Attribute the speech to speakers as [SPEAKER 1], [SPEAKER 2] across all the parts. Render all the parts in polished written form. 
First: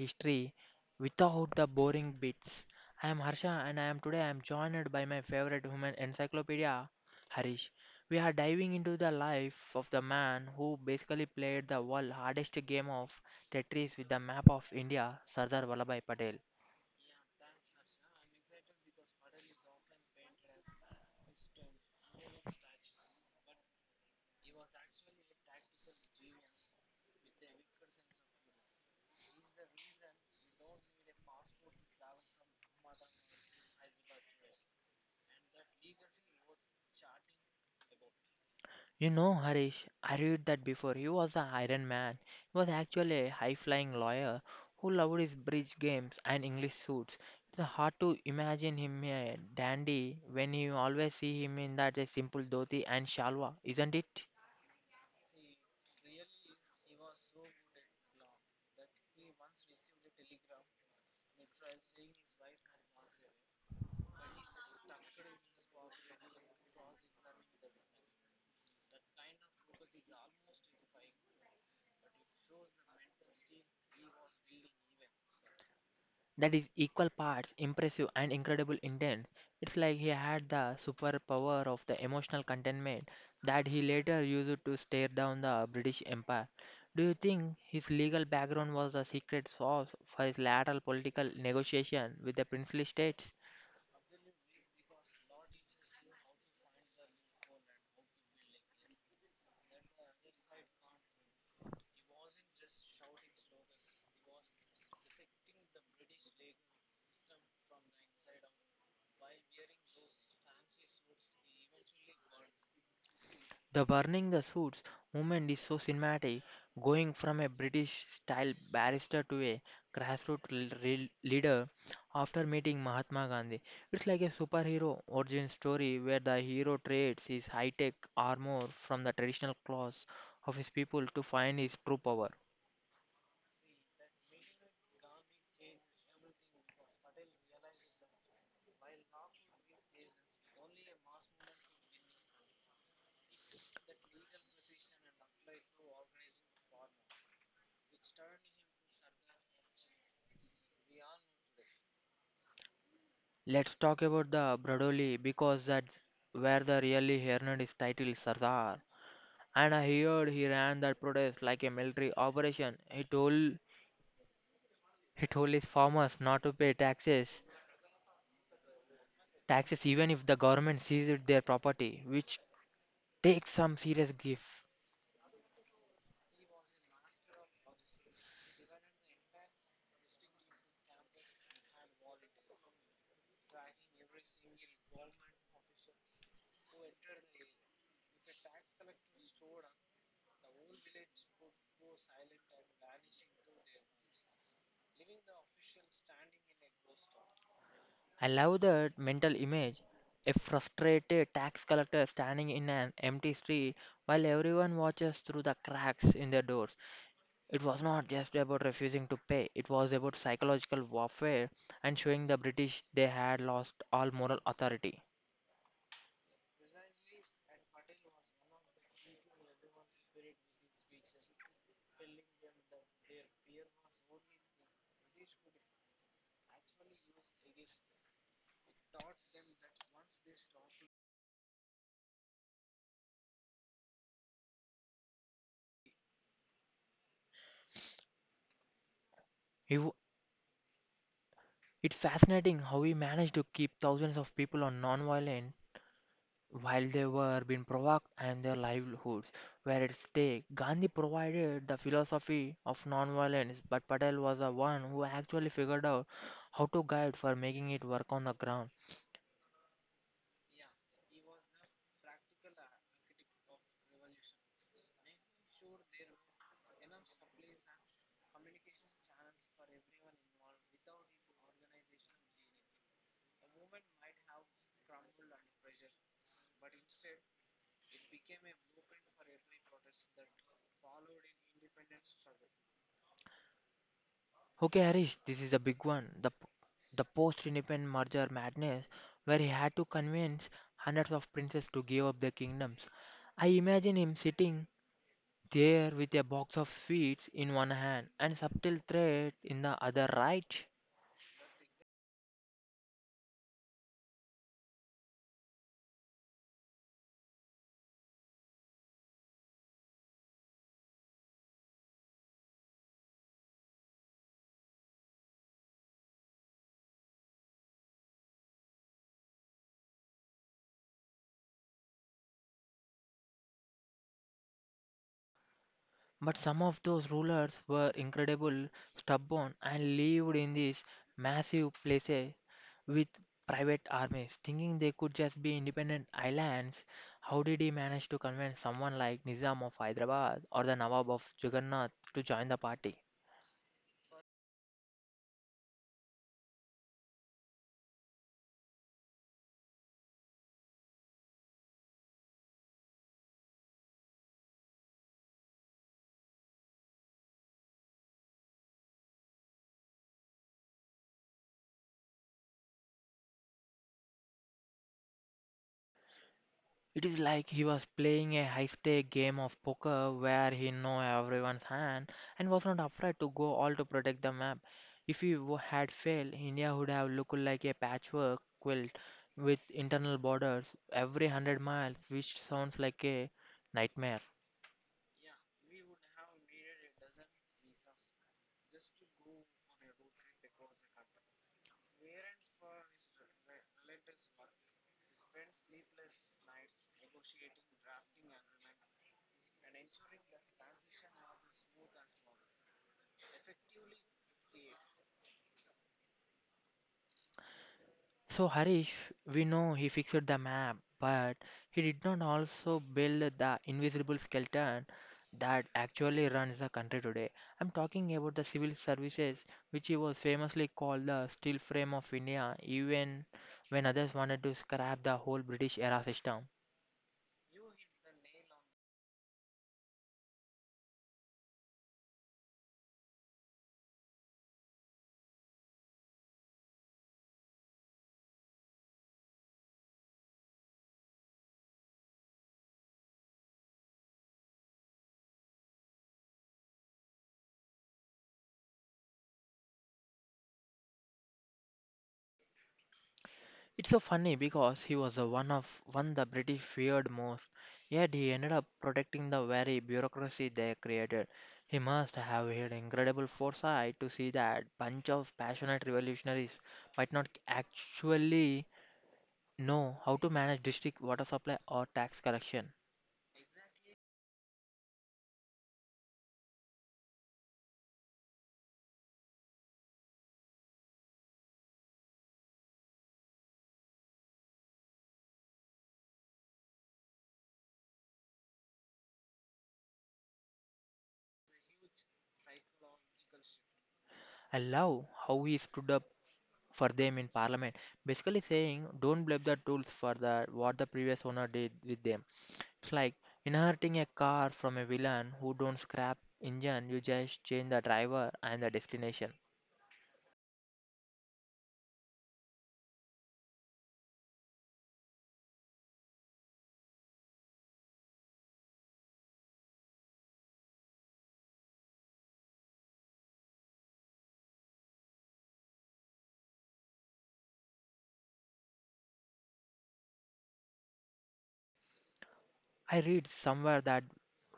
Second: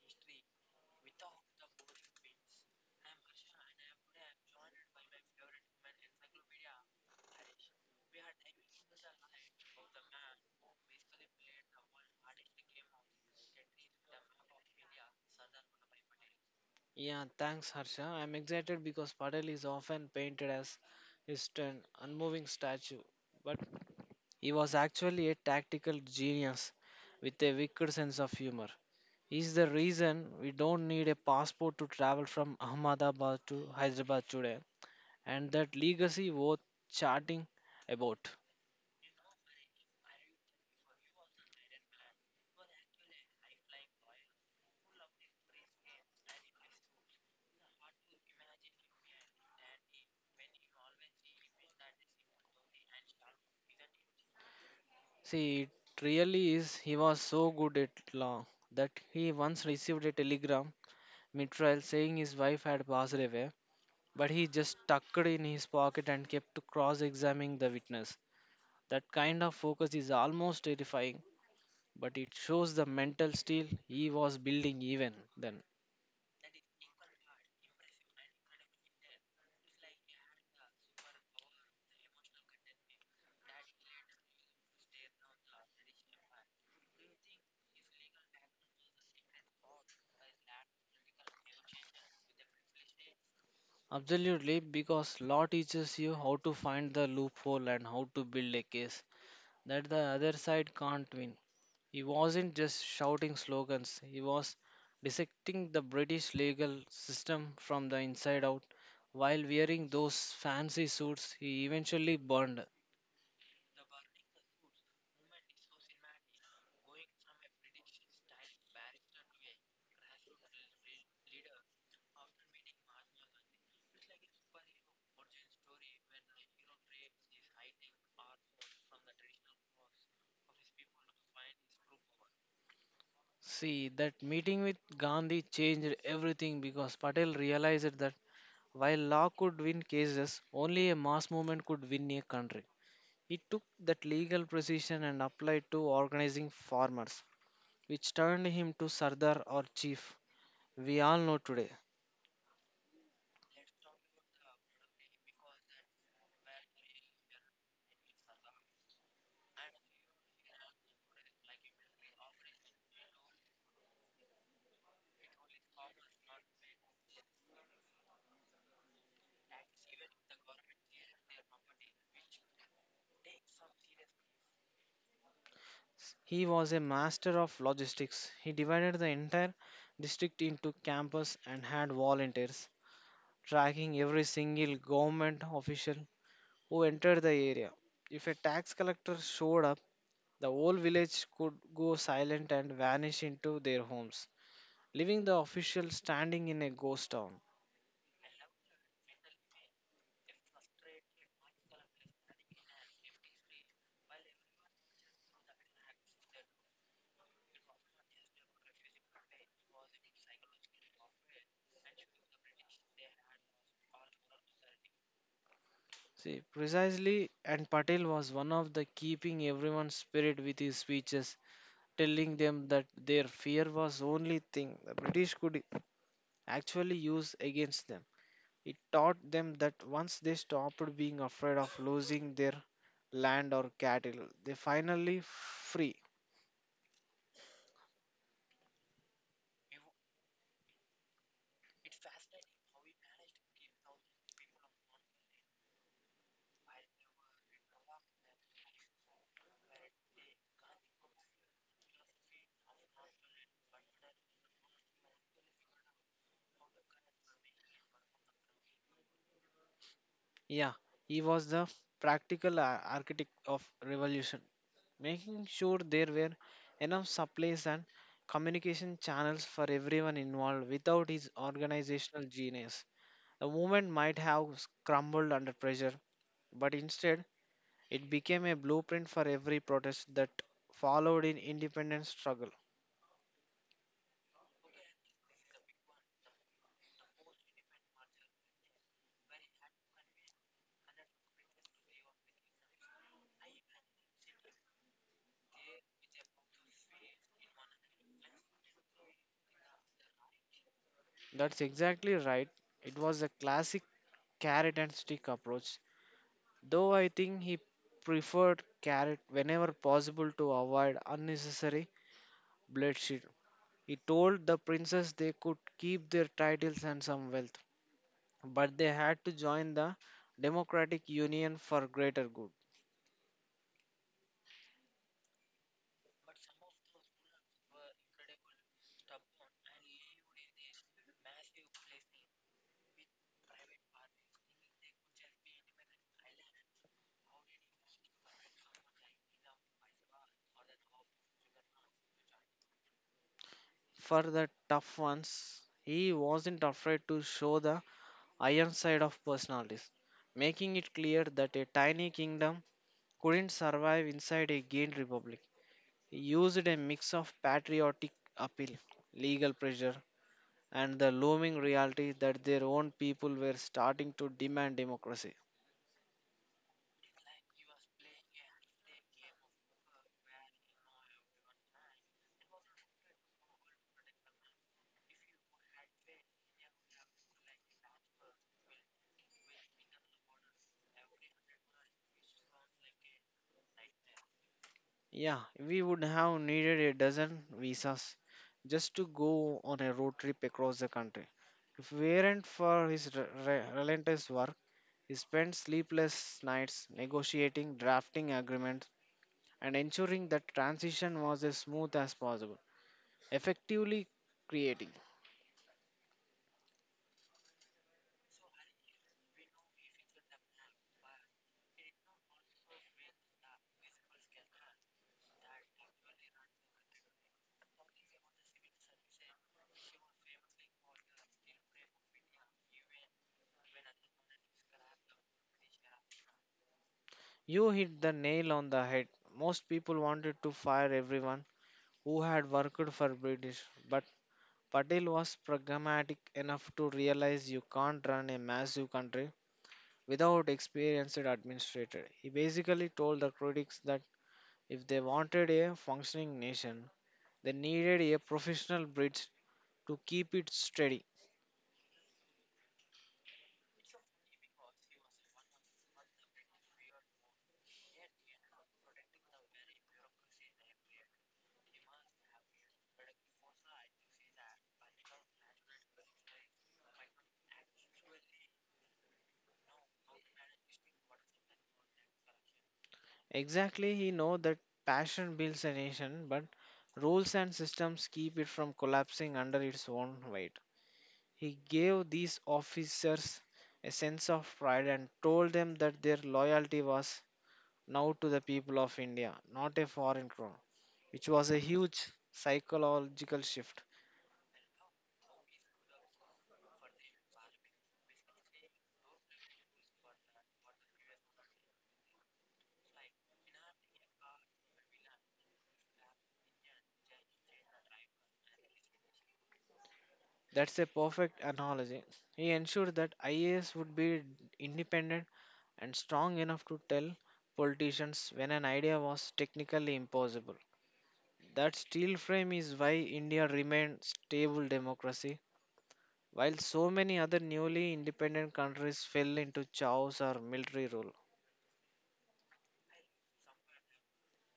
[SPEAKER 1] History Without the Boring Bits. I am Harsha and I am today I am joined by my favorite human encyclopedia, Harish. We are diving into the life of the man who basically played the world hardest game of Tetris with the map of India, Sardar Vallabhai Patel.
[SPEAKER 2] Yeah, thanks, Harsha. I'm excited because Patel is often painted as his stern, unmoving statue, but he was actually a tactical genius with a wicked sense of humor. He's the reason we don't need a passport to travel from Ahmedabad to Hyderabad today, and that legacy worth chatting about.
[SPEAKER 1] You know, Harish, I read that before. He was an Iron Man. He was actually a high flying lawyer who loved his bridge games and English suits. It's hard to imagine him a dandy when you always see him in that simple dhoti and shalwa, isn't it?
[SPEAKER 2] See, it really is. He was so good at law that he once received a telegram mid-trial saying his wife had passed away but he just tucked it in his pocket and kept cross examining the witness. That kind of focus is almost terrifying, but it shows the mental steel he was building even then.
[SPEAKER 1] That is equal parts impressive and incredible intense. It's like he had the superpower of the emotional containment that he later used to stare down the British Empire. Do you think his legal background was the secret sauce for his lateral political negotiation with the princely states?
[SPEAKER 2] Absolutely, because law teaches you how to find the loophole and how to build a case that the other side can't win. He wasn't just shouting slogans, he was dissecting the British legal system from the inside out while wearing those fancy suits he eventually burned.
[SPEAKER 1] The burning the suits movement is so cinematic, going from a British style barrister to a grassroots leader after meeting Mahatma Gandhi. It's like a superhero origin story where the hero trades his high tech armor from the traditional clothes of his people to find his true power.
[SPEAKER 2] See, that meeting with Gandhi changed everything because Patel realized that while law could win cases, only a mass movement could win a country. He took that legal precision and applied to organizing farmers, which turned him to Sardar or chief we all know today.
[SPEAKER 1] Let's talk about the Bradoli, because that's where the really earned his title Sardar. And I heard he ran that protest like a military operation. He told his farmers not to pay taxes, taxes even if the government seized their property, which takes some serious grief.
[SPEAKER 2] He was a master of logistics. He divided the entire district into campus and had volunteers tracking every single government official who entered the area. If a tax collector showed up, the whole village could go silent and vanish into their homes, leaving the official standing in a ghost town.
[SPEAKER 1] I love that mental image. A frustrated tax collector standing in an empty street while everyone watches through the cracks in their doors. It was not just about refusing to pay, it was about psychological warfare and showing the British they had lost all moral authority.
[SPEAKER 2] See, precisely, and Patel was one of the keeping everyone's spirit with his speeches, telling them that their fear was only thing the British could actually use against them. It taught them that once they stopped being afraid of losing their land or cattle, they finally free.
[SPEAKER 1] He w- it's fascinating how he managed to keep thousands of people on non-violent. While they were being provoked and their livelihoods were at stake, Gandhi provided the philosophy of nonviolence, but Patel was the one who actually figured out how to guide for making it work on the ground.
[SPEAKER 2] Yeah, he was the practical architect of revolution, making sure there were enough supplies and communication channels for everyone involved. Without his organizational genius, the movement might have crumbled under pressure, but instead it became a blueprint for every protest that followed in independent struggle.
[SPEAKER 1] Okay, Harish, this is a big one. The post-independent merger madness, where he had to convince hundreds of princes to give up their kingdoms. I imagine him sitting there with a box of sweets in one hand and subtle threat in the other, right?
[SPEAKER 2] That's exactly right. It was a classic carrot and stick approach. Though I think he preferred carrot whenever possible to avoid unnecessary bloodshed. He told the princess they could keep their titles and some wealth, but they had to join the Democratic Union for greater good.
[SPEAKER 1] But some of those rulers were incredible, stubborn, and lived in these massive places with private armies, thinking they could just be independent islands. How did he manage to convince someone like Nizam of Hyderabad or the Nawab of Jagannath to join the party?
[SPEAKER 2] For the tough ones, he wasn't afraid to show the iron side of personalities, making it clear that a tiny kingdom couldn't survive inside a gained republic. Used a mix of patriotic appeal, legal pressure, and the looming reality that their own people were starting to demand democracy.
[SPEAKER 1] It is like he was playing a high stake game of poker where he knew everyone's hand and was not afraid to go all to protect the map. If had failed, India would have looked like a patchwork quilt with internal borders every hundred miles, which sounds like a nightmare.
[SPEAKER 2] Yeah, we would have needed a dozen visas just to go on a road trip across the country. If it weren't for his relentless work, he spent sleepless nights negotiating, drafting agreements, and ensuring that transition was as smooth as possible, effectively creating.
[SPEAKER 1] So, Harish, we know he fixed the map, but he did not also build the invisible skeleton that actually runs the country today. I'm talking about the civil services, which he was famously called the steel frame of India, even when others wanted to scrap the whole British era system.
[SPEAKER 2] You hit the nail on the head. Most people wanted to fire everyone who had worked for British, but Patel was pragmatic enough to realize you can't run a massive country without experienced administrator. He basically told the critics that if they wanted a functioning nation, they needed a professional bridge to keep it steady.
[SPEAKER 1] It's so funny because he was the one of one the British feared most, yet he ended up protecting the very bureaucracy they created. He must have had incredible foresight to see that bunch of passionate revolutionaries might not actually know how to manage district water supply or tax collection.
[SPEAKER 2] Exactly, he know that passion builds a nation, but rules and systems keep it from collapsing under its own weight. He gave these officers a sense of pride and told them that their loyalty was now to the people of India, not a foreign crown, which was a huge psychological shift.
[SPEAKER 1] I love how he stood up for them in parliament, basically saying, "Don't blame the tools for the what the previous owner did with them." It's like inheriting a car from a villain who don't scrap engine, you just change the driver and the destination.
[SPEAKER 2] That's a perfect analogy. He ensured that IAS would be independent and strong enough to tell politicians when an idea was technically impossible. That steel frame is why India remained stable democracy while so many other newly independent countries fell into chaos or military rule.
[SPEAKER 1] I read somewhere that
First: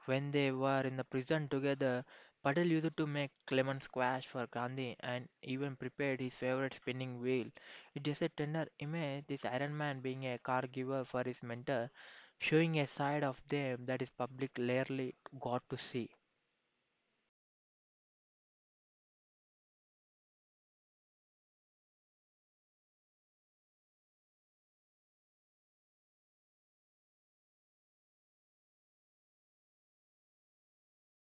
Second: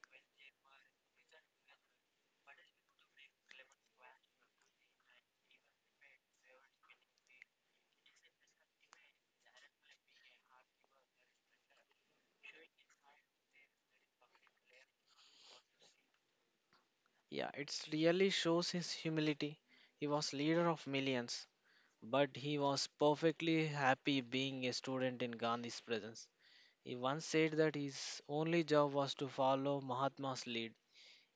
[SPEAKER 1] when they were in the prison together, Patel used to make lemon squash for Gandhi and even prepared his favorite spinning wheel. It is a tender image, this Iron Man being a car giver for his mentor, showing a side of them that is public rarely got to see.
[SPEAKER 2] Yeah, it really shows his humility. He was leader of millions, but he was perfectly happy being a student in Gandhi's presence. He once said that his only job was to follow Mahatma's lead,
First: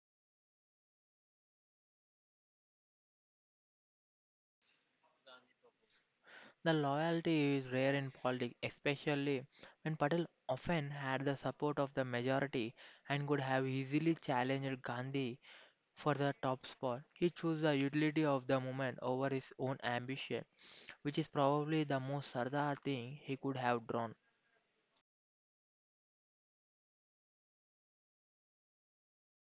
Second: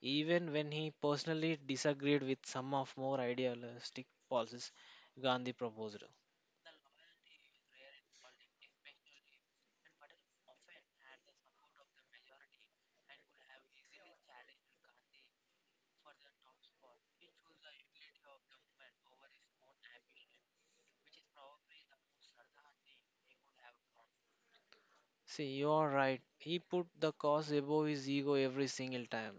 [SPEAKER 2] even when he personally disagreed with some of more idealistic policies Gandhi proposed.
[SPEAKER 1] The loyalty is rare in politics, especially when Patel often had the support of the majority and could have easily challenged Gandhi for the top spot. He chose the utility of the moment over his own ambition, which is probably the most Sardar thing he could have drawn.
[SPEAKER 2] See, you are right. He put the cause above his ego every single time.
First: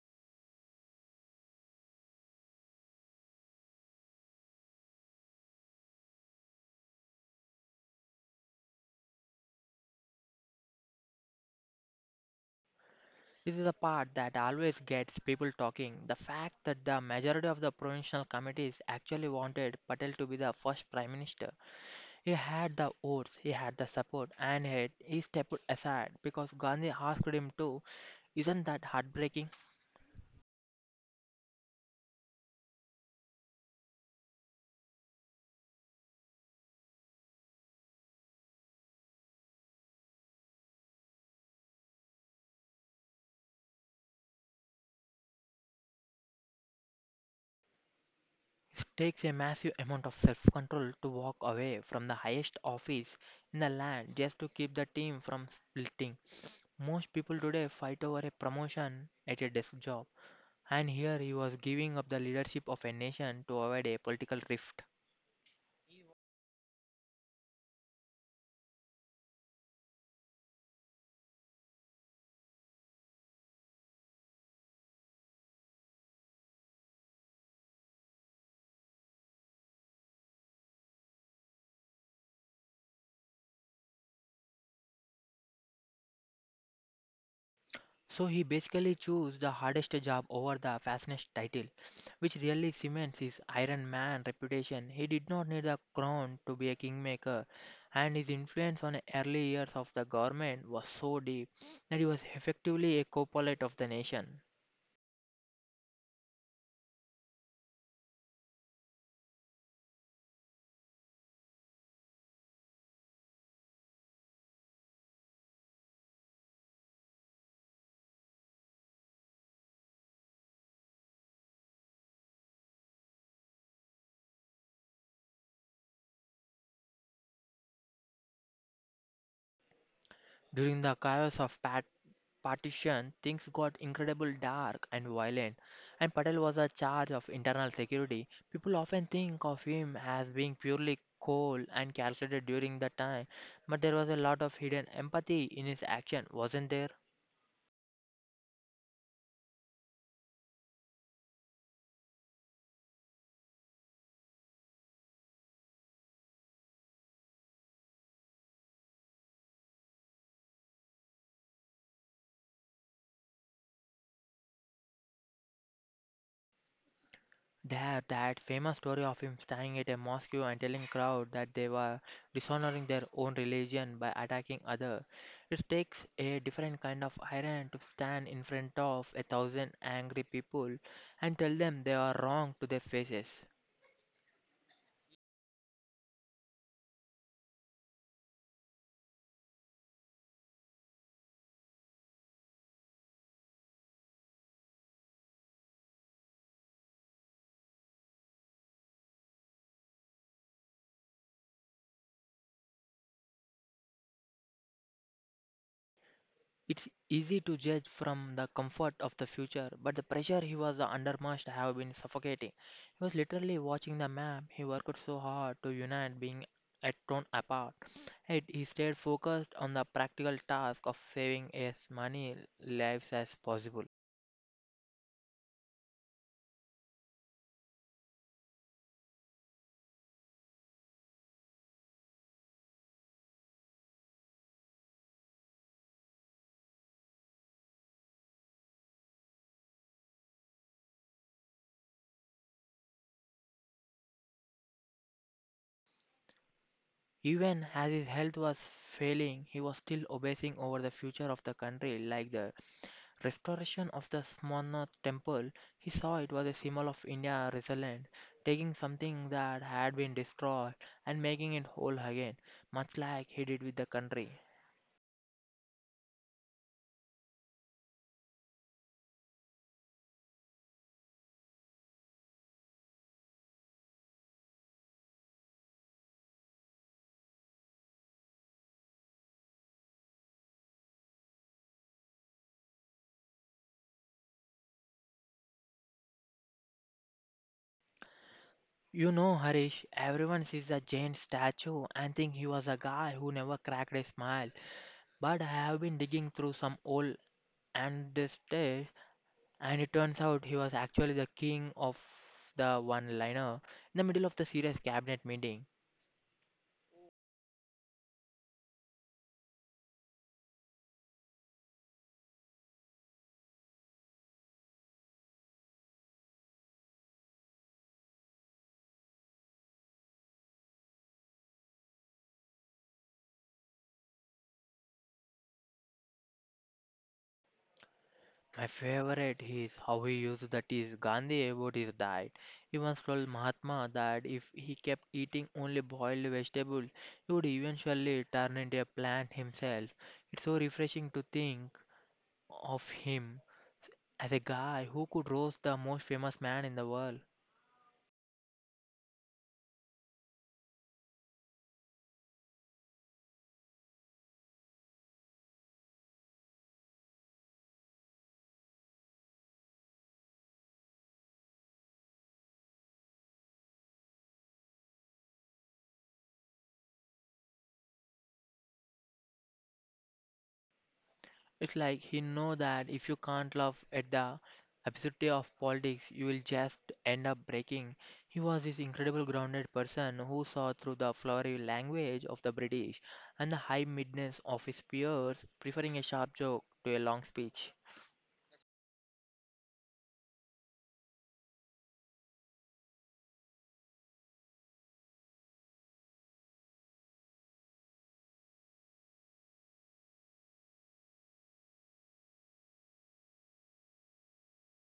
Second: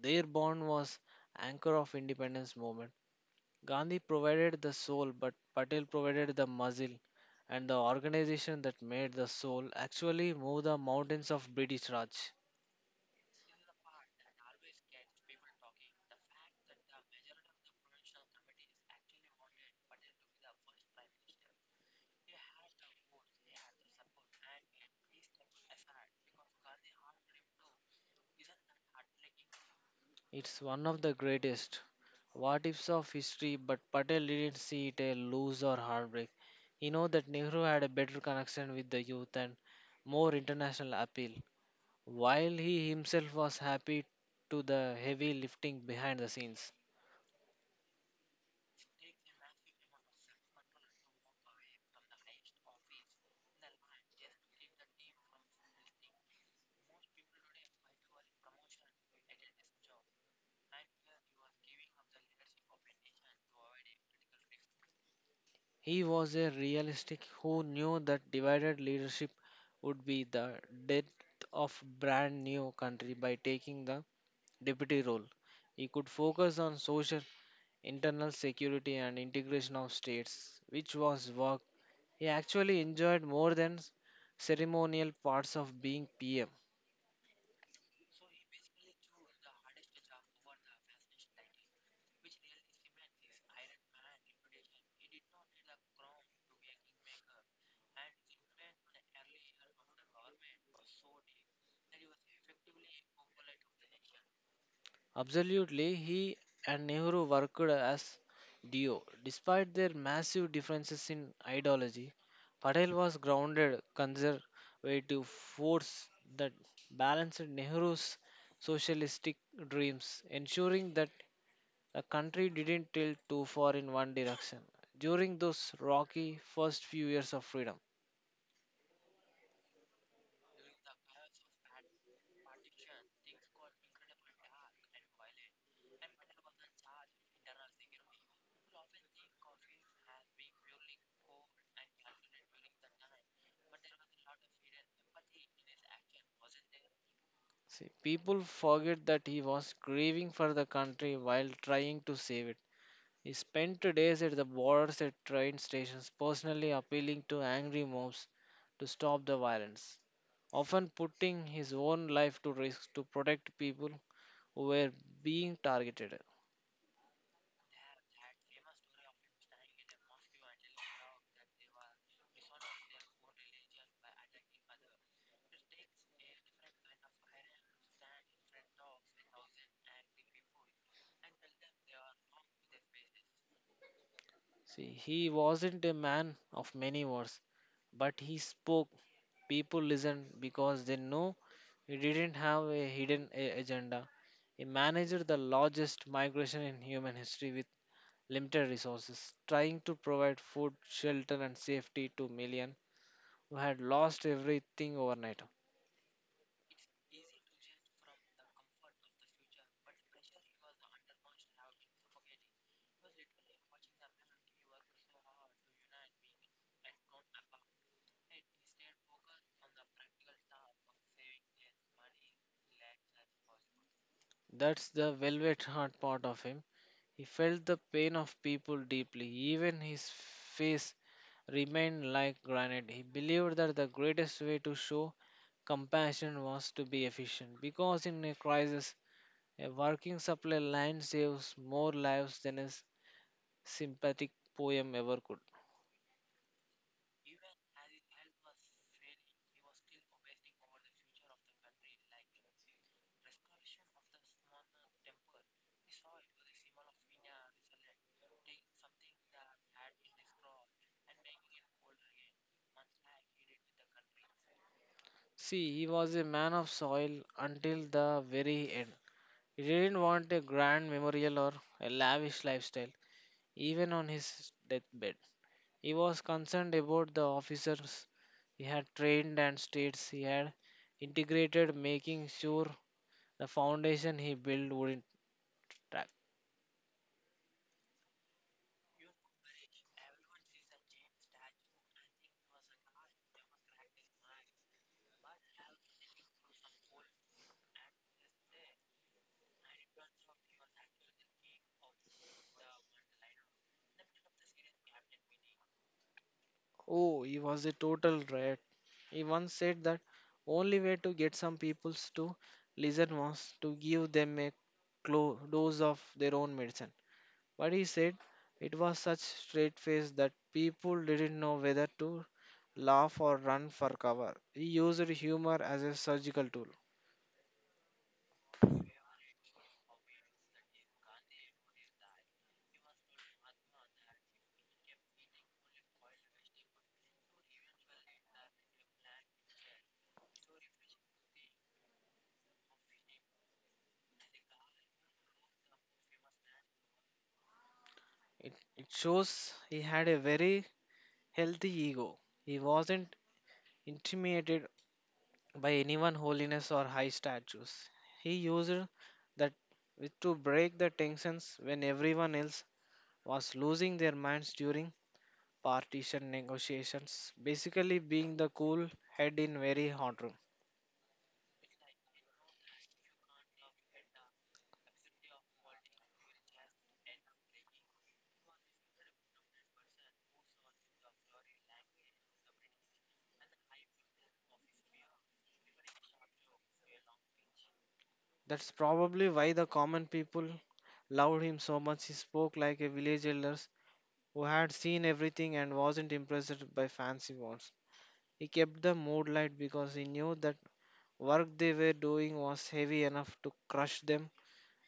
[SPEAKER 2] Their bond was anchor of independence movement. Gandhi provided the soul, but Patel provided the muscle and the organization that made the soul actually move the mountains of British Raj.
[SPEAKER 1] This is the part that always gets people talking. The fact that the majority of the provincial committees actually wanted Patel to be the first prime minister. He had the oaths, he had the support, and yet he stepped aside because Gandhi asked him to. Isn't that heartbreaking?
[SPEAKER 2] It's one of the greatest what ifs of history, but Patel didn't see it a lose or heartbreak. He knew that Nehru had a better connection with the youth and more international appeal. While he himself was happy to the heavy lifting behind the scenes,
[SPEAKER 1] It takes a massive amount of self control to walk away from the highest office in the land just to keep the team from splitting. Most people today fight over a promotion at a desk job, and here he was giving up the leadership of a nation to avoid a political rift.
[SPEAKER 2] he was a realistic who knew that divided leadership would be the death of brand new country by taking the deputy role. He could focus on social, internal security and integration of states, which was work he actually enjoyed more than ceremonial parts of being PM.
[SPEAKER 1] So he basically chose the hardest job over the fastest title, which really cements his Iron Man reputation. He did not need the crown to be a kingmaker, and his influence on the early years of the government was so deep that he was effectively a co-pilot of the nation.
[SPEAKER 2] Absolutely, he and Nehru worked as duo. Despite their massive differences in ideology, Patel was grounded conservative force that balanced Nehru's socialistic dreams, ensuring that the country didn't tilt too far in one direction. During those rocky first few years of freedom,
[SPEAKER 1] During the chaos of Pat partition, things got incredibly dark and violent, and Patel was a charge of internal security. People often think of him as being purely cold and calculated during the time, but there was a lot of hidden empathy in his action, wasn't there?
[SPEAKER 2] see, people forget that he was grieving for the country while trying to save it. He spent days at the borders at train stations, personally appealing to angry mobs to stop the violence, often putting his own life to risk to protect people who were being targeted.
[SPEAKER 1] There, that famous story of him standing at a mosque and telling crowd that they were dishonoring their own religion by attacking other. It takes a different kind of iron to stand in front of a thousand angry people and tell them they are wrong to their faces.
[SPEAKER 2] See, he wasn't a man of many words, but he spoke. People listened because they know he didn't have a hidden agenda. He managed the largest migration in human history with limited resources, trying to provide food, shelter, and safety to millions who had lost everything overnight.
[SPEAKER 1] It's easy to judge from the comfort of the future, but the pressure he was under must have been suffocating. He was literally watching the map he worked so hard to unite being at torn apart. Yet he stayed focused on the practical task of saving as many lives as possible.
[SPEAKER 2] That's the velvet heart part of him. He felt the pain of people deeply. Even his face remained like granite. He believed that the greatest way to show compassion was to be efficient, because in a crisis, a working supply line saves more lives than a sympathetic poem ever could.
[SPEAKER 1] Even as his health was failing, he was still obsessing over the future of the country like the. Restoration of the Somnath temple, he saw it was a symbol of India's resilience, taking something that had been destroyed and making it whole again, much like he did with the country.
[SPEAKER 2] See, he was a man of soil until the very end. He didn't want a grand memorial or a lavish lifestyle, even on his deathbed. He was concerned about the officers he had trained and states he had integrated, making sure the foundation he built wouldn't crack.
[SPEAKER 1] You know, Harish, everyone sees a giant statue and think he was a guy who never cracked a smile. But I have been digging through some old ancestors, and it turns out he was actually the king of the one liner in the middle of the serious cabinet meeting.
[SPEAKER 2] Oh, he was a total rat. He once said that only way to get some peoples to listen was to give them a dose of their own medicine. But he said it was such straight face that people didn't know whether to laugh or run for cover. He used humor as a surgical tool.
[SPEAKER 1] My favorite is how he used that is Gandhi about his diet. He once told Mahatma that if he kept eating only boiled vegetables, he would eventually turn into a plant himself. It's so refreshing to think of him as a guy who could roast the most famous man in the world.
[SPEAKER 2] It shows he had a very healthy ego. He wasn't intimidated by anyone holiness or high statues. He used that to break the tensions when everyone else was losing their minds during partition negotiations, basically being the cool head in very hot room.
[SPEAKER 1] It's like he know that if you can't laugh at the absurdity of politics, you will just end up breaking. He was this incredible grounded person who saw through the flowery language of the British and the high midness of his peers, preferring a sharp joke to a long speech.
[SPEAKER 2] That's probably why the common people loved him so much. He spoke like a village elder who had seen everything and wasn't impressed by fancy words. He kept the mood light because he knew that work they were doing was heavy enough to crush them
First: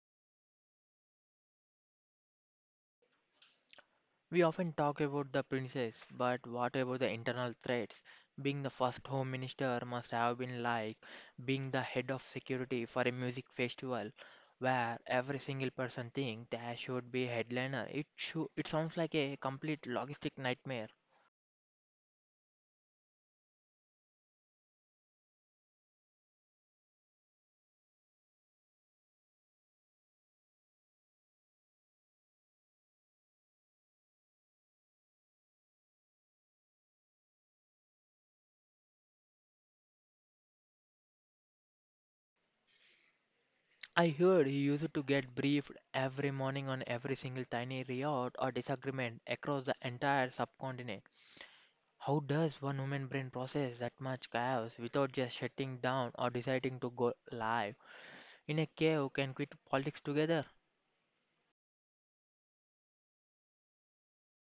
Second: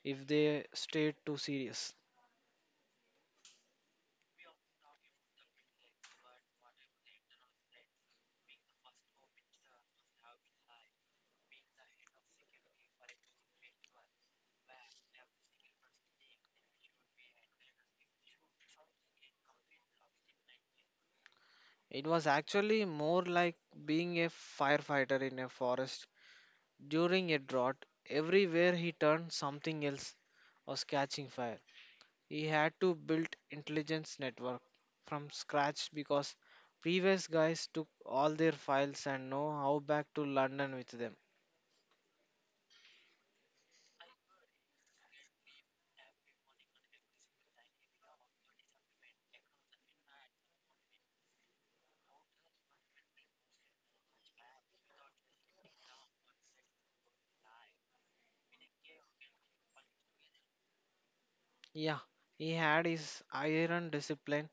[SPEAKER 2] if they stayed too serious.
[SPEAKER 1] We often talk about the princess, but what about the internal threats? Being the first home minister must have been like being the head of security for a music festival where every single person thinks there should be a headliner. It sounds like a complete logistic nightmare.
[SPEAKER 2] It was actually more like being a firefighter in a forest during a drought. Everywhere he turned, something else was catching fire. He had to build intelligence network from scratch because previous guys took all their files and know how back to London with them.
[SPEAKER 1] I heard he used to get briefed every morning on every single tiny riot or disagreement across the entire subcontinent. How does one human brain process that much chaos without just shutting down or deciding to go live? In a cave, can quit politics together?
[SPEAKER 2] Yeah, he had his iron discipline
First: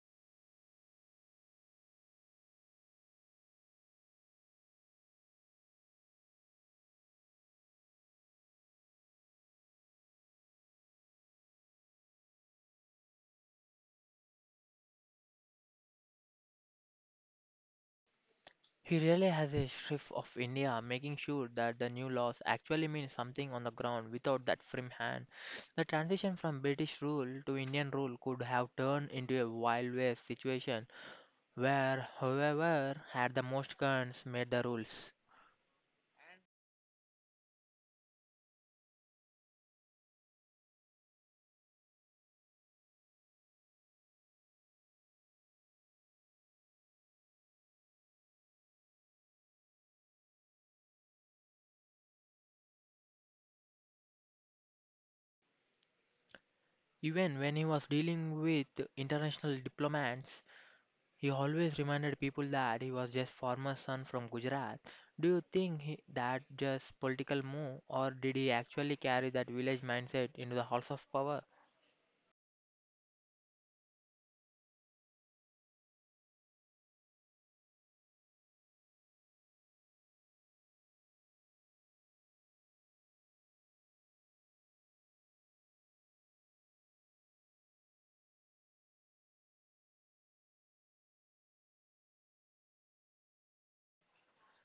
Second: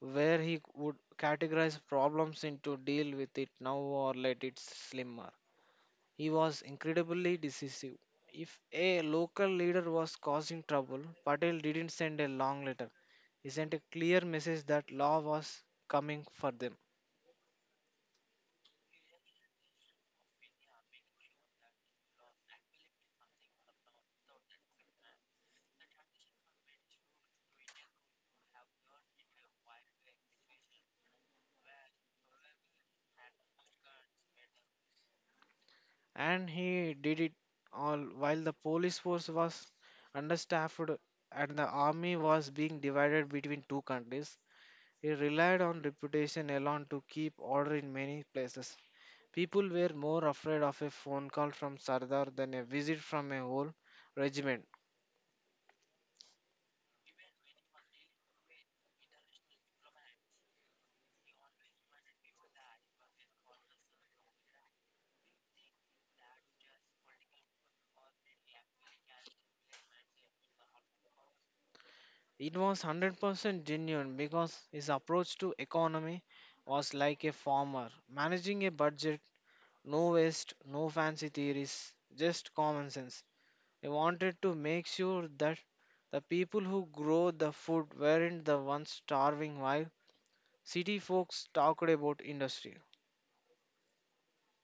[SPEAKER 2] where he would categorize problems into deal with it now or let it slimmer. He was incredibly decisive. If a local leader was causing trouble, Patel didn't send a long letter. He sent a clear message that law was coming for them.
[SPEAKER 1] He really has a shrift of India, making sure that the new laws actually mean something on the ground without that firm hand. The transition from British rule to Indian rule could have turned into a wild west situation where whoever had the most guns made the rules.
[SPEAKER 2] And he did it all while the police force was understaffed and the army was being divided between two countries. He relied on reputation alone to keep order in many places. People were more afraid of a phone call from Sardar than a visit from a whole regiment.
[SPEAKER 1] Even when he was dealing with international diplomats, he always reminded people that he was just farmer's son from Gujarat. Do you think he, that just political move or did he actually carry that village mindset into the halls of power?
[SPEAKER 2] It was 100% genuine because his approach to economy was like a farmer, managing a budget, no waste, no fancy theories, just common sense. They wanted to make sure that the people who grow the food weren't the ones starving while city folks talked about industry.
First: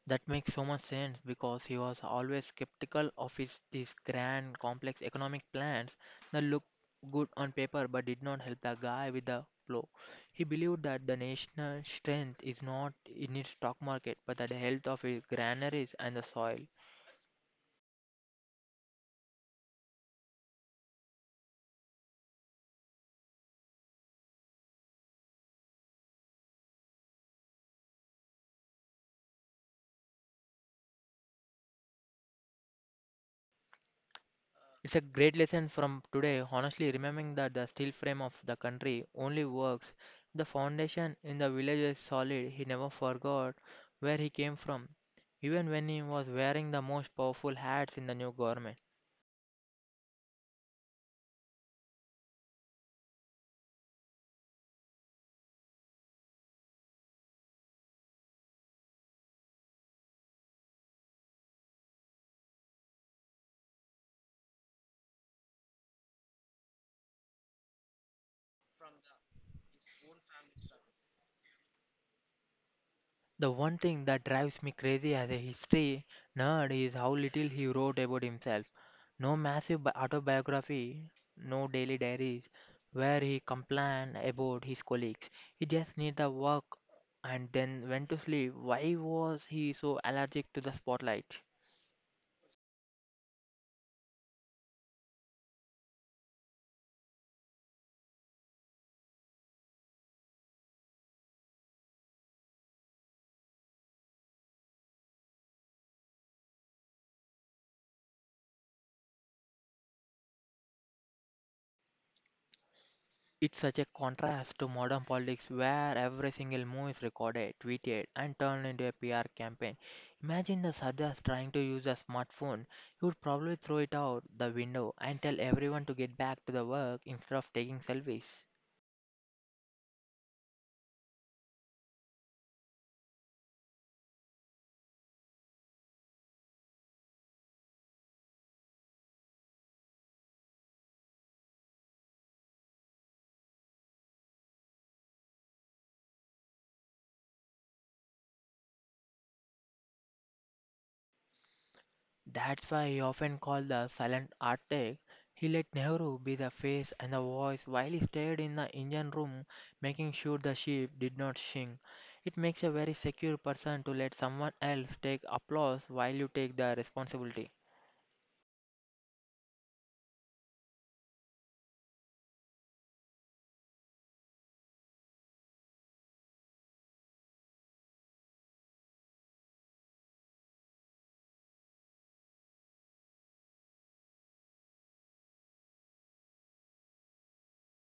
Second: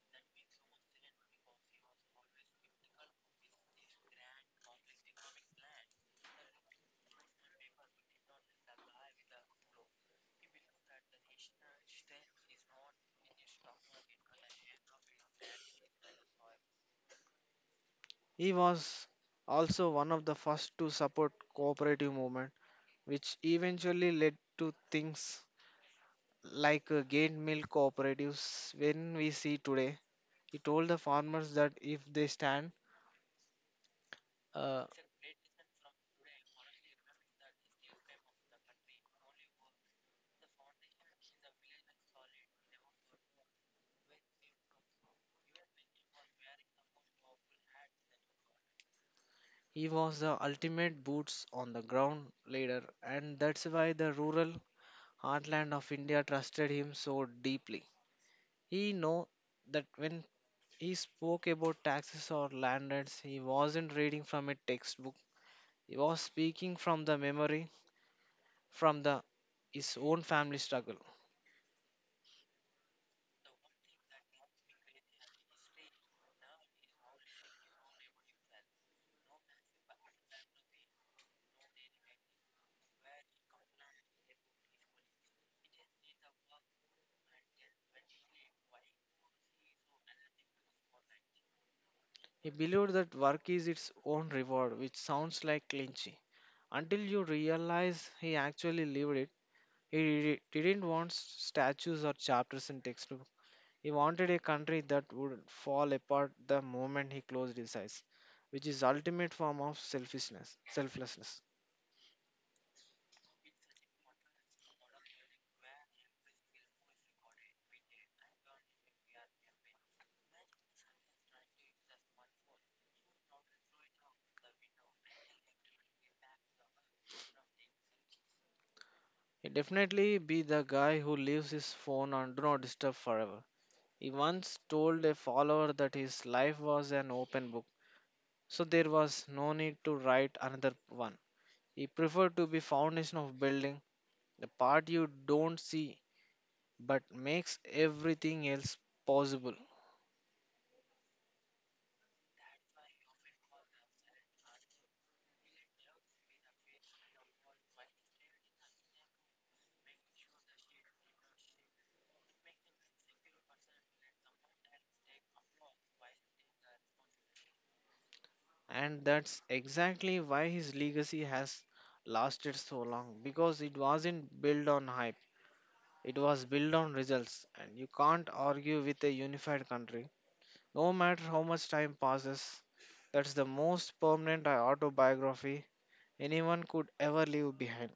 [SPEAKER 1] That makes so much sense because he was always skeptical of his these grand complex economic plans that looked good on paper but did not help the guy with the flow. He believed that the national strength is not in its stock market but the health of its granaries and the soil.
[SPEAKER 2] He was also one of the first to support cooperative movement, which eventually led to things like gain milk cooperatives when we see today. He told the farmers that if they stand uh,
[SPEAKER 1] It's a great lesson from today, honestly, remembering that the steel frame of the country only works. The foundation in the village is solid. He never forgot where he came from, even when he was wearing the most powerful hats in the new government.
[SPEAKER 2] He was the ultimate boots on the ground leader, and that's why the rural heartland of India trusted him so deeply. He knew that when he spoke about taxes or land rents, he wasn't reading from a textbook. He was speaking from the memory, from the his own family struggle.
[SPEAKER 1] The one thing that drives me crazy as a history nerd is how little he wrote about himself. No massive autobiography, no daily diaries where he complained about his colleagues. He just did the work and then went to sleep. Why was he so allergic to the spotlight?
[SPEAKER 2] He believed that work is its own reward, which sounds like clinchy. Until you realize he actually lived it, he didn't want statues or chapters in textbook. He wanted a country that would fall apart the moment he closed his eyes, which is ultimate form of selfishness, selflessness.
[SPEAKER 1] It's such a contrast to modern politics where every single move is recorded, tweeted, and turned into a PR campaign. Imagine the Sardas trying to use a smartphone. He would probably throw it out the window and tell everyone to get back to the work instead of taking selfies.
[SPEAKER 2] He definitely be the guy who leaves his phone on do not disturb forever. He once told a follower that his life was an open book, so there was no need to write another one. He preferred to be foundation of building, the part you don't see but makes everything else possible.
[SPEAKER 1] That's why he often called the silent Arctic. He let Nehru be the face and the voice while he stayed in the engine room, making sure the ship did not sink. It makes a very secure person to let someone else take applause while you take the responsibility.
[SPEAKER 2] And that's exactly why his legacy has lasted so long, because it wasn't built on hype, it was built on results. And you can't argue with a unified country, no matter how much time passes. That's the most permanent autobiography anyone could ever leave behind.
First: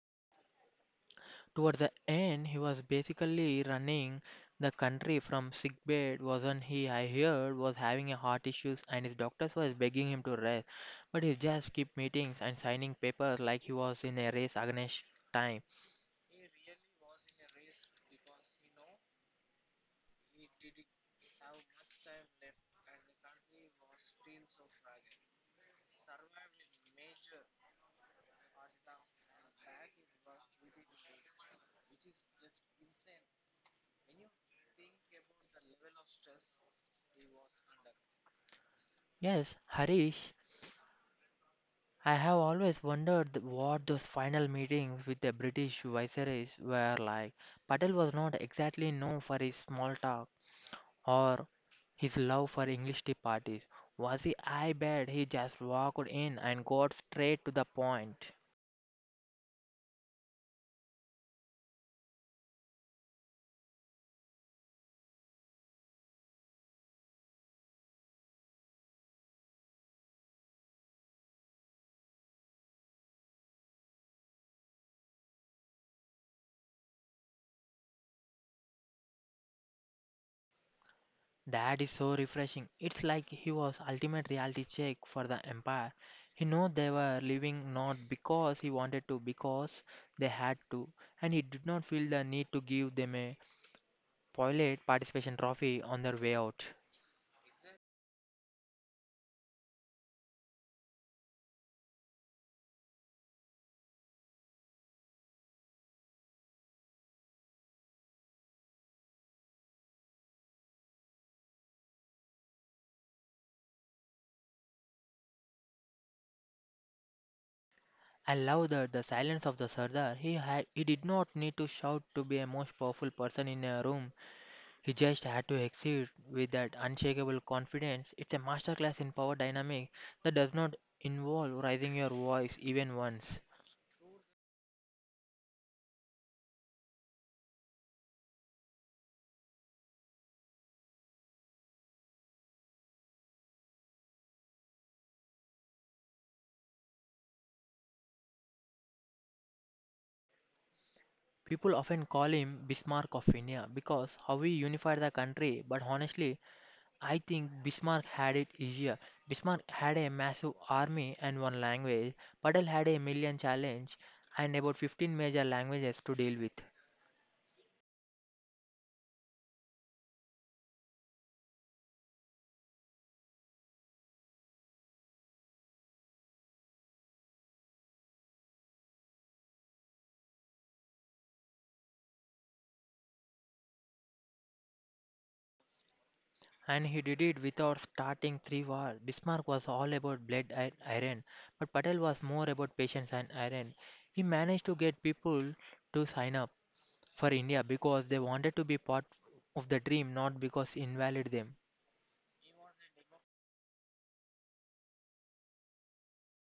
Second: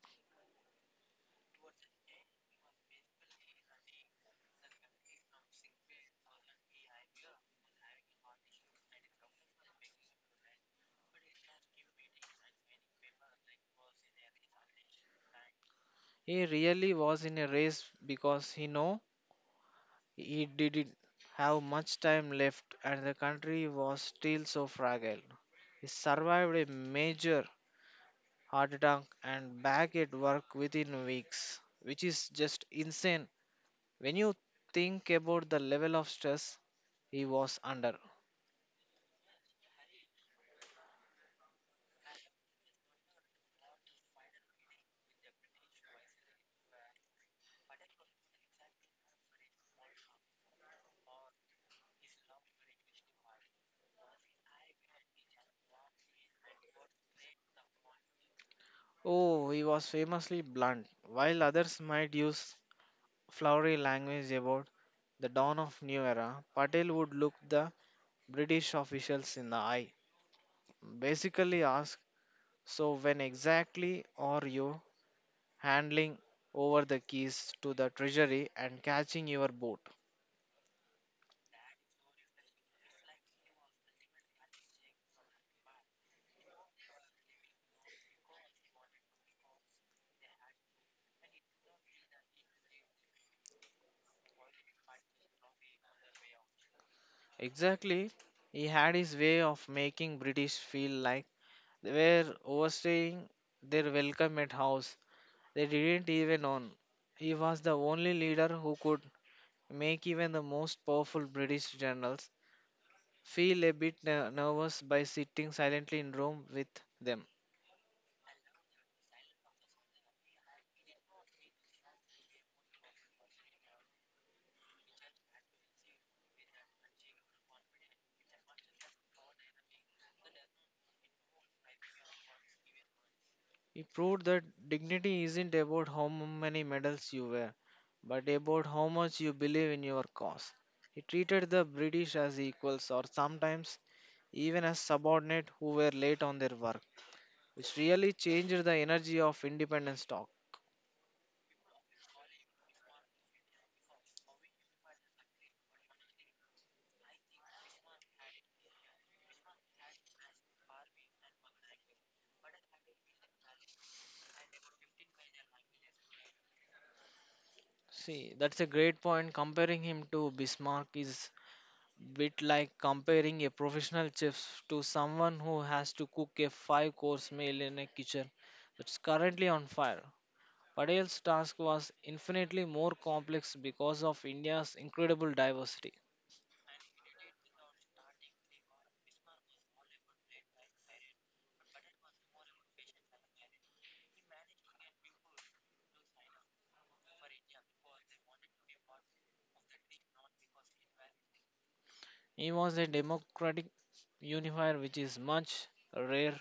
[SPEAKER 1] Towards the end, he was basically running the country from sickbed, wasn't he? I heard was having a heart issues and his doctors was begging him to rest, but he just kept meetings and signing papers like he was in a race against time.
[SPEAKER 2] He really was in a race because he know it didn't have much time left, and the country was still so fragile. He survived a major heart attack and back at work within weeks, which is just insane when you think about the level of stress he was under.
[SPEAKER 1] Yes, Harish, I have always wondered what those final meetings with the British viceroys were like. Patel was not exactly known for his small talk or his love for English tea parties. Was he? I bet he just walked in and got straight to the point.
[SPEAKER 2] Oh, he was famously blunt. While others might use flowery language about the dawn of new era, Patel would look the British officials in the eye, basically ask, so, when exactly are you handling over the keys to the treasury and catching your boat?
[SPEAKER 1] That is so refreshing. It's like he was ultimate reality check for the empire. He knew they were leaving not because he wanted to, because they had to, and he did not feel the need to give them a spoiled participation trophy on their way out.
[SPEAKER 2] Exactly, he had his way of making British feel like they were overstaying their welcome at house. They didn't even own. He was the only leader who could make even the most powerful British generals feel a bit nervous by sitting silently in room with them.
[SPEAKER 1] I love that the silence of the Sardar. He did not need to shout to be a most powerful person in a room. He just had to exit with that unshakable confidence. It's a masterclass in power dynamic that does not involve raising your voice even once.
[SPEAKER 2] He proved that dignity isn't about how many medals you wear, but about how much you believe in your cause. He treated the British as equals, or sometimes even as subordinates who were late on their work, which really changed the energy of independence talk.
[SPEAKER 1] People often call him Bismarck of India because how he unified the country, but honestly, I think Bismarck had it easier. Bismarck had a massive army and one language. Patel had a million challenges and about 15 major languages to deal with.
[SPEAKER 2] See, that's a great point. Comparing him to Bismarck is bit like comparing a professional chef to someone who has to cook a five course meal in a kitchen that's currently on fire. Patel's task was infinitely more complex because of India's incredible diversity.
[SPEAKER 1] And he did it without starting three wars. Bismarck was all about blood and iron, but Patel was more about patience and iron. He managed to get people to sign up for India because they wanted to be part of the dream, not because invalid them.
[SPEAKER 2] He was a democratic unifier, which is much rare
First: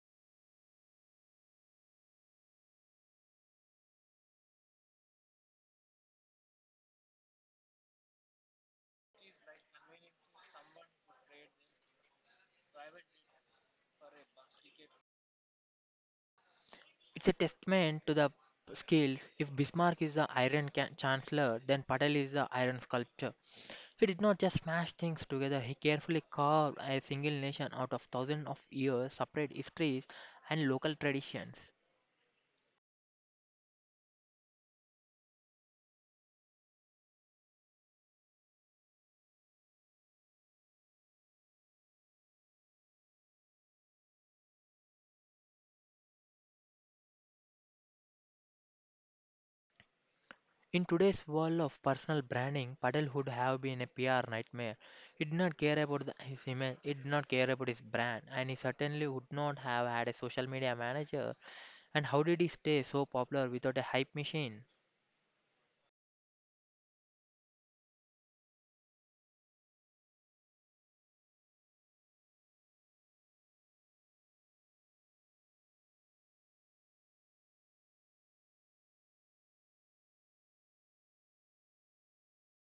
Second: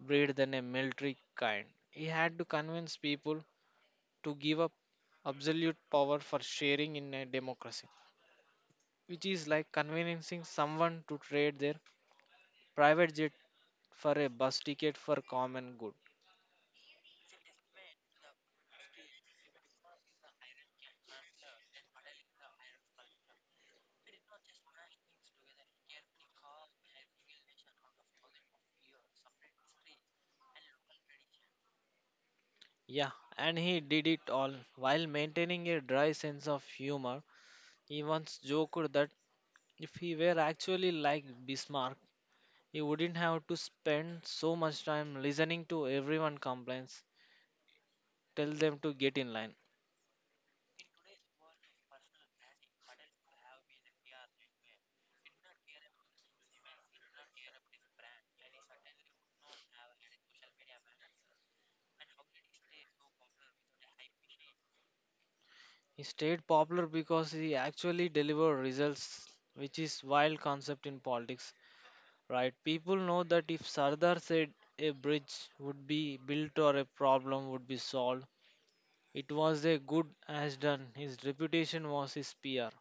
[SPEAKER 2] breed than a military kind. He had to convince people to give up absolute power for sharing in a democracy, which is like convincing someone to trade their private jet for a bus ticket for common good.
[SPEAKER 1] It's a testament to the skills. If Bismarck is the Chancellor, then Patel is the Iron Sculptor. He did not just smash things together, he carefully carved a single nation out of thousands of years, separate histories, and local traditions.
[SPEAKER 2] Yeah, and he did it all while maintaining a dry sense of humor. He once joked that if he were actually like Bismarck, he wouldn't have to spend so much time listening to everyone complaints, tell them to get in line.
[SPEAKER 1] In today's world of personal branding, Patel would have been a PR nightmare. He did not care about the, his image, he did not care about his brand, and he certainly would not have had a social media manager. And how did he stay so popular without a hype machine?
[SPEAKER 2] He stayed popular because he actually delivered results, which is wild concept in politics, right? People know that if Sardar said a bridge would be built or a problem would be solved, it was a good as done. His reputation was his PR.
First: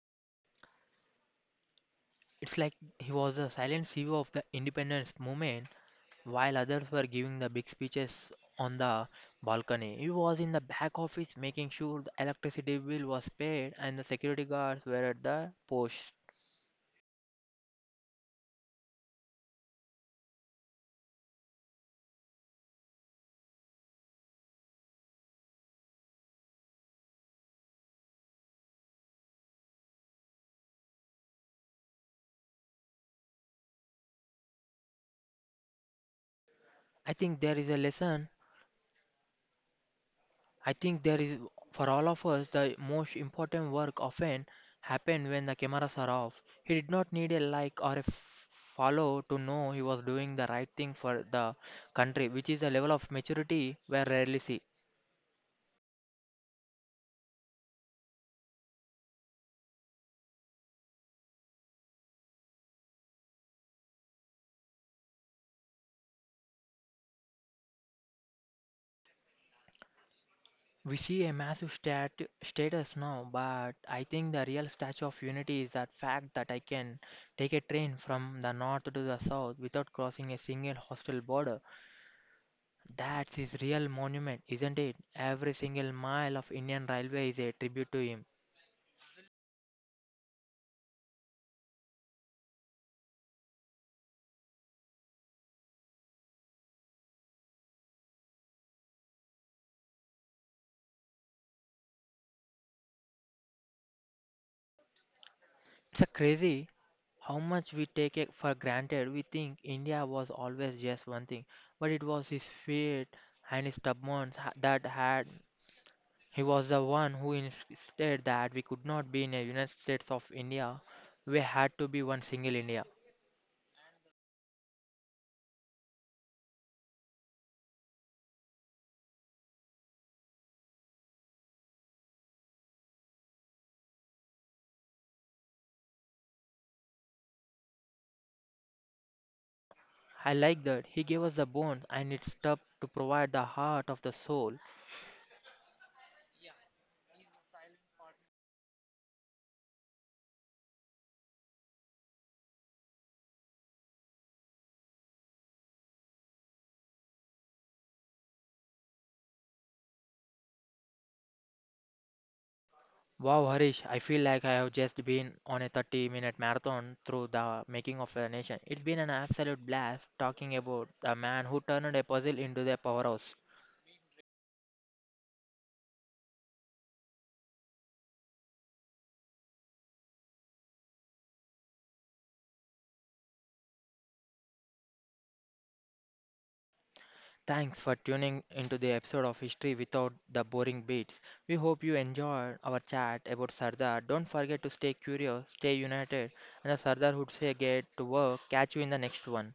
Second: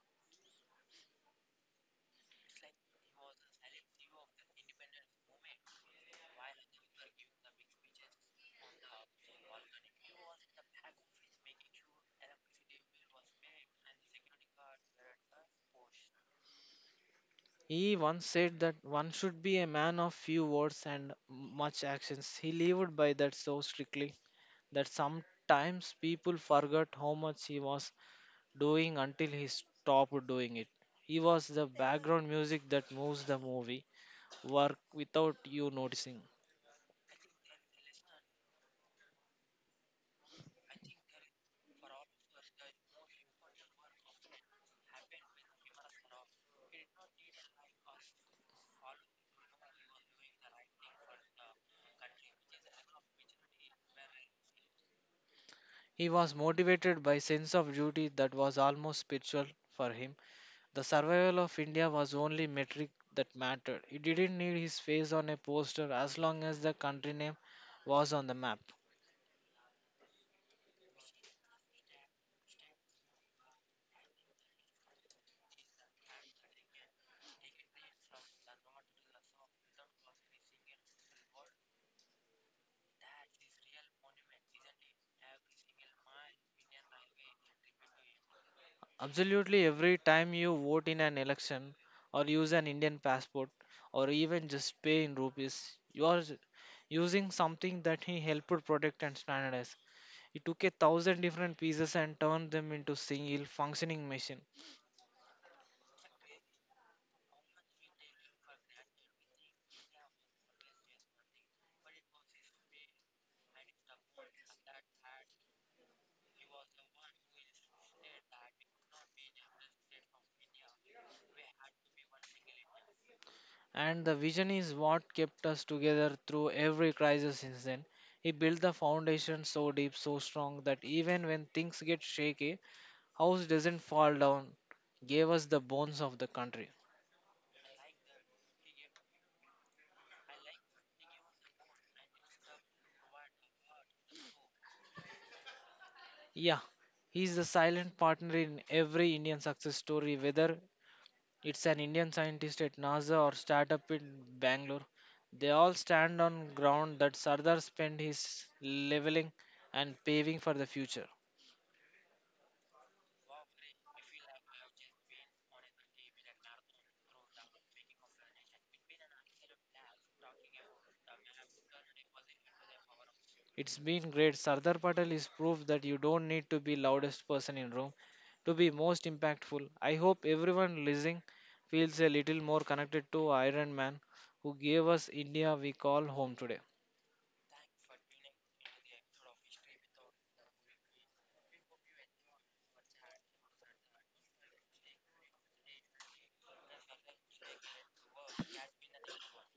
[SPEAKER 1] It's like he was a silent CEO of the independence movement while others were giving the big speeches on the balcony. He was in the back office making sure the electricity bill was paid and the security guards were at the post.
[SPEAKER 2] He once said that one should be a man of few words and much actions. He lived by that so strictly that sometimes people forgot how much he was doing until he stopped doing it. He was the background music that moves the movie work without you noticing.
[SPEAKER 1] I think there is a lesson. I think there is for all of us the most important work often happened when the cameras are off. He did not need a like or a follow to know he was doing the right thing for the country, which is a level of maturity we rarely see.
[SPEAKER 2] He was motivated by sense of duty that was almost spiritual for him. The survival of India was only metric that mattered. He didn't need his face on a poster as long as the country name was on the map.
[SPEAKER 1] We see a massive status now, but I think the real statue of unity is that fact that I can take a train from the north to the south without crossing a single hostile border. That's his real monument, isn't it? Every single mile of Indian railway is a tribute to him.
[SPEAKER 2] Absolutely, every time you vote in an election or use an Indian passport or even just pay in rupees, you are using something that he helped protect and standardize. He took a thousand different pieces and turned them into single functioning machine.
[SPEAKER 1] It's a crazy how much we take it for granted. We think India was always just one thing, but it was his fate and his stubbornness ha- that had He was the one who insisted that we could not be in a United States of India. We had to be one single India.
[SPEAKER 2] And the vision is what kept us together through every crisis since then. He built the foundation so deep, so strong that even when things get shaky, house doesn't fall down. Gave us the bones of the country.
[SPEAKER 1] I like that. He gave us the bones and it's tough to provide the heart of the soul.
[SPEAKER 2] Yeah, he's the silent partner in every Indian success story, whether it's an Indian scientist at NASA or startup in Bangalore. They all stand on ground that Sardar spent his leveling and paving for the future.
[SPEAKER 1] Wow, Harish, I feel like I have just been on a 30-minute minute marathon through the making of a nation. It's been an absolute blast talking about the man who turned a puzzle into a powerhouse.
[SPEAKER 2] It's been great. Sardar Patel is proof that you don't need to be loudest person in room to be most impactful. I hope everyone listening feels a little more connected to Iron Man who gave us India we call home today.
[SPEAKER 1] Thanks for tuning into the episode of History Without the Boring Beats. We hope you enjoyed our chat about Sardar. Don't forget to stay curious, stay united, and the Sardar would say get to work. Catch you in the next one.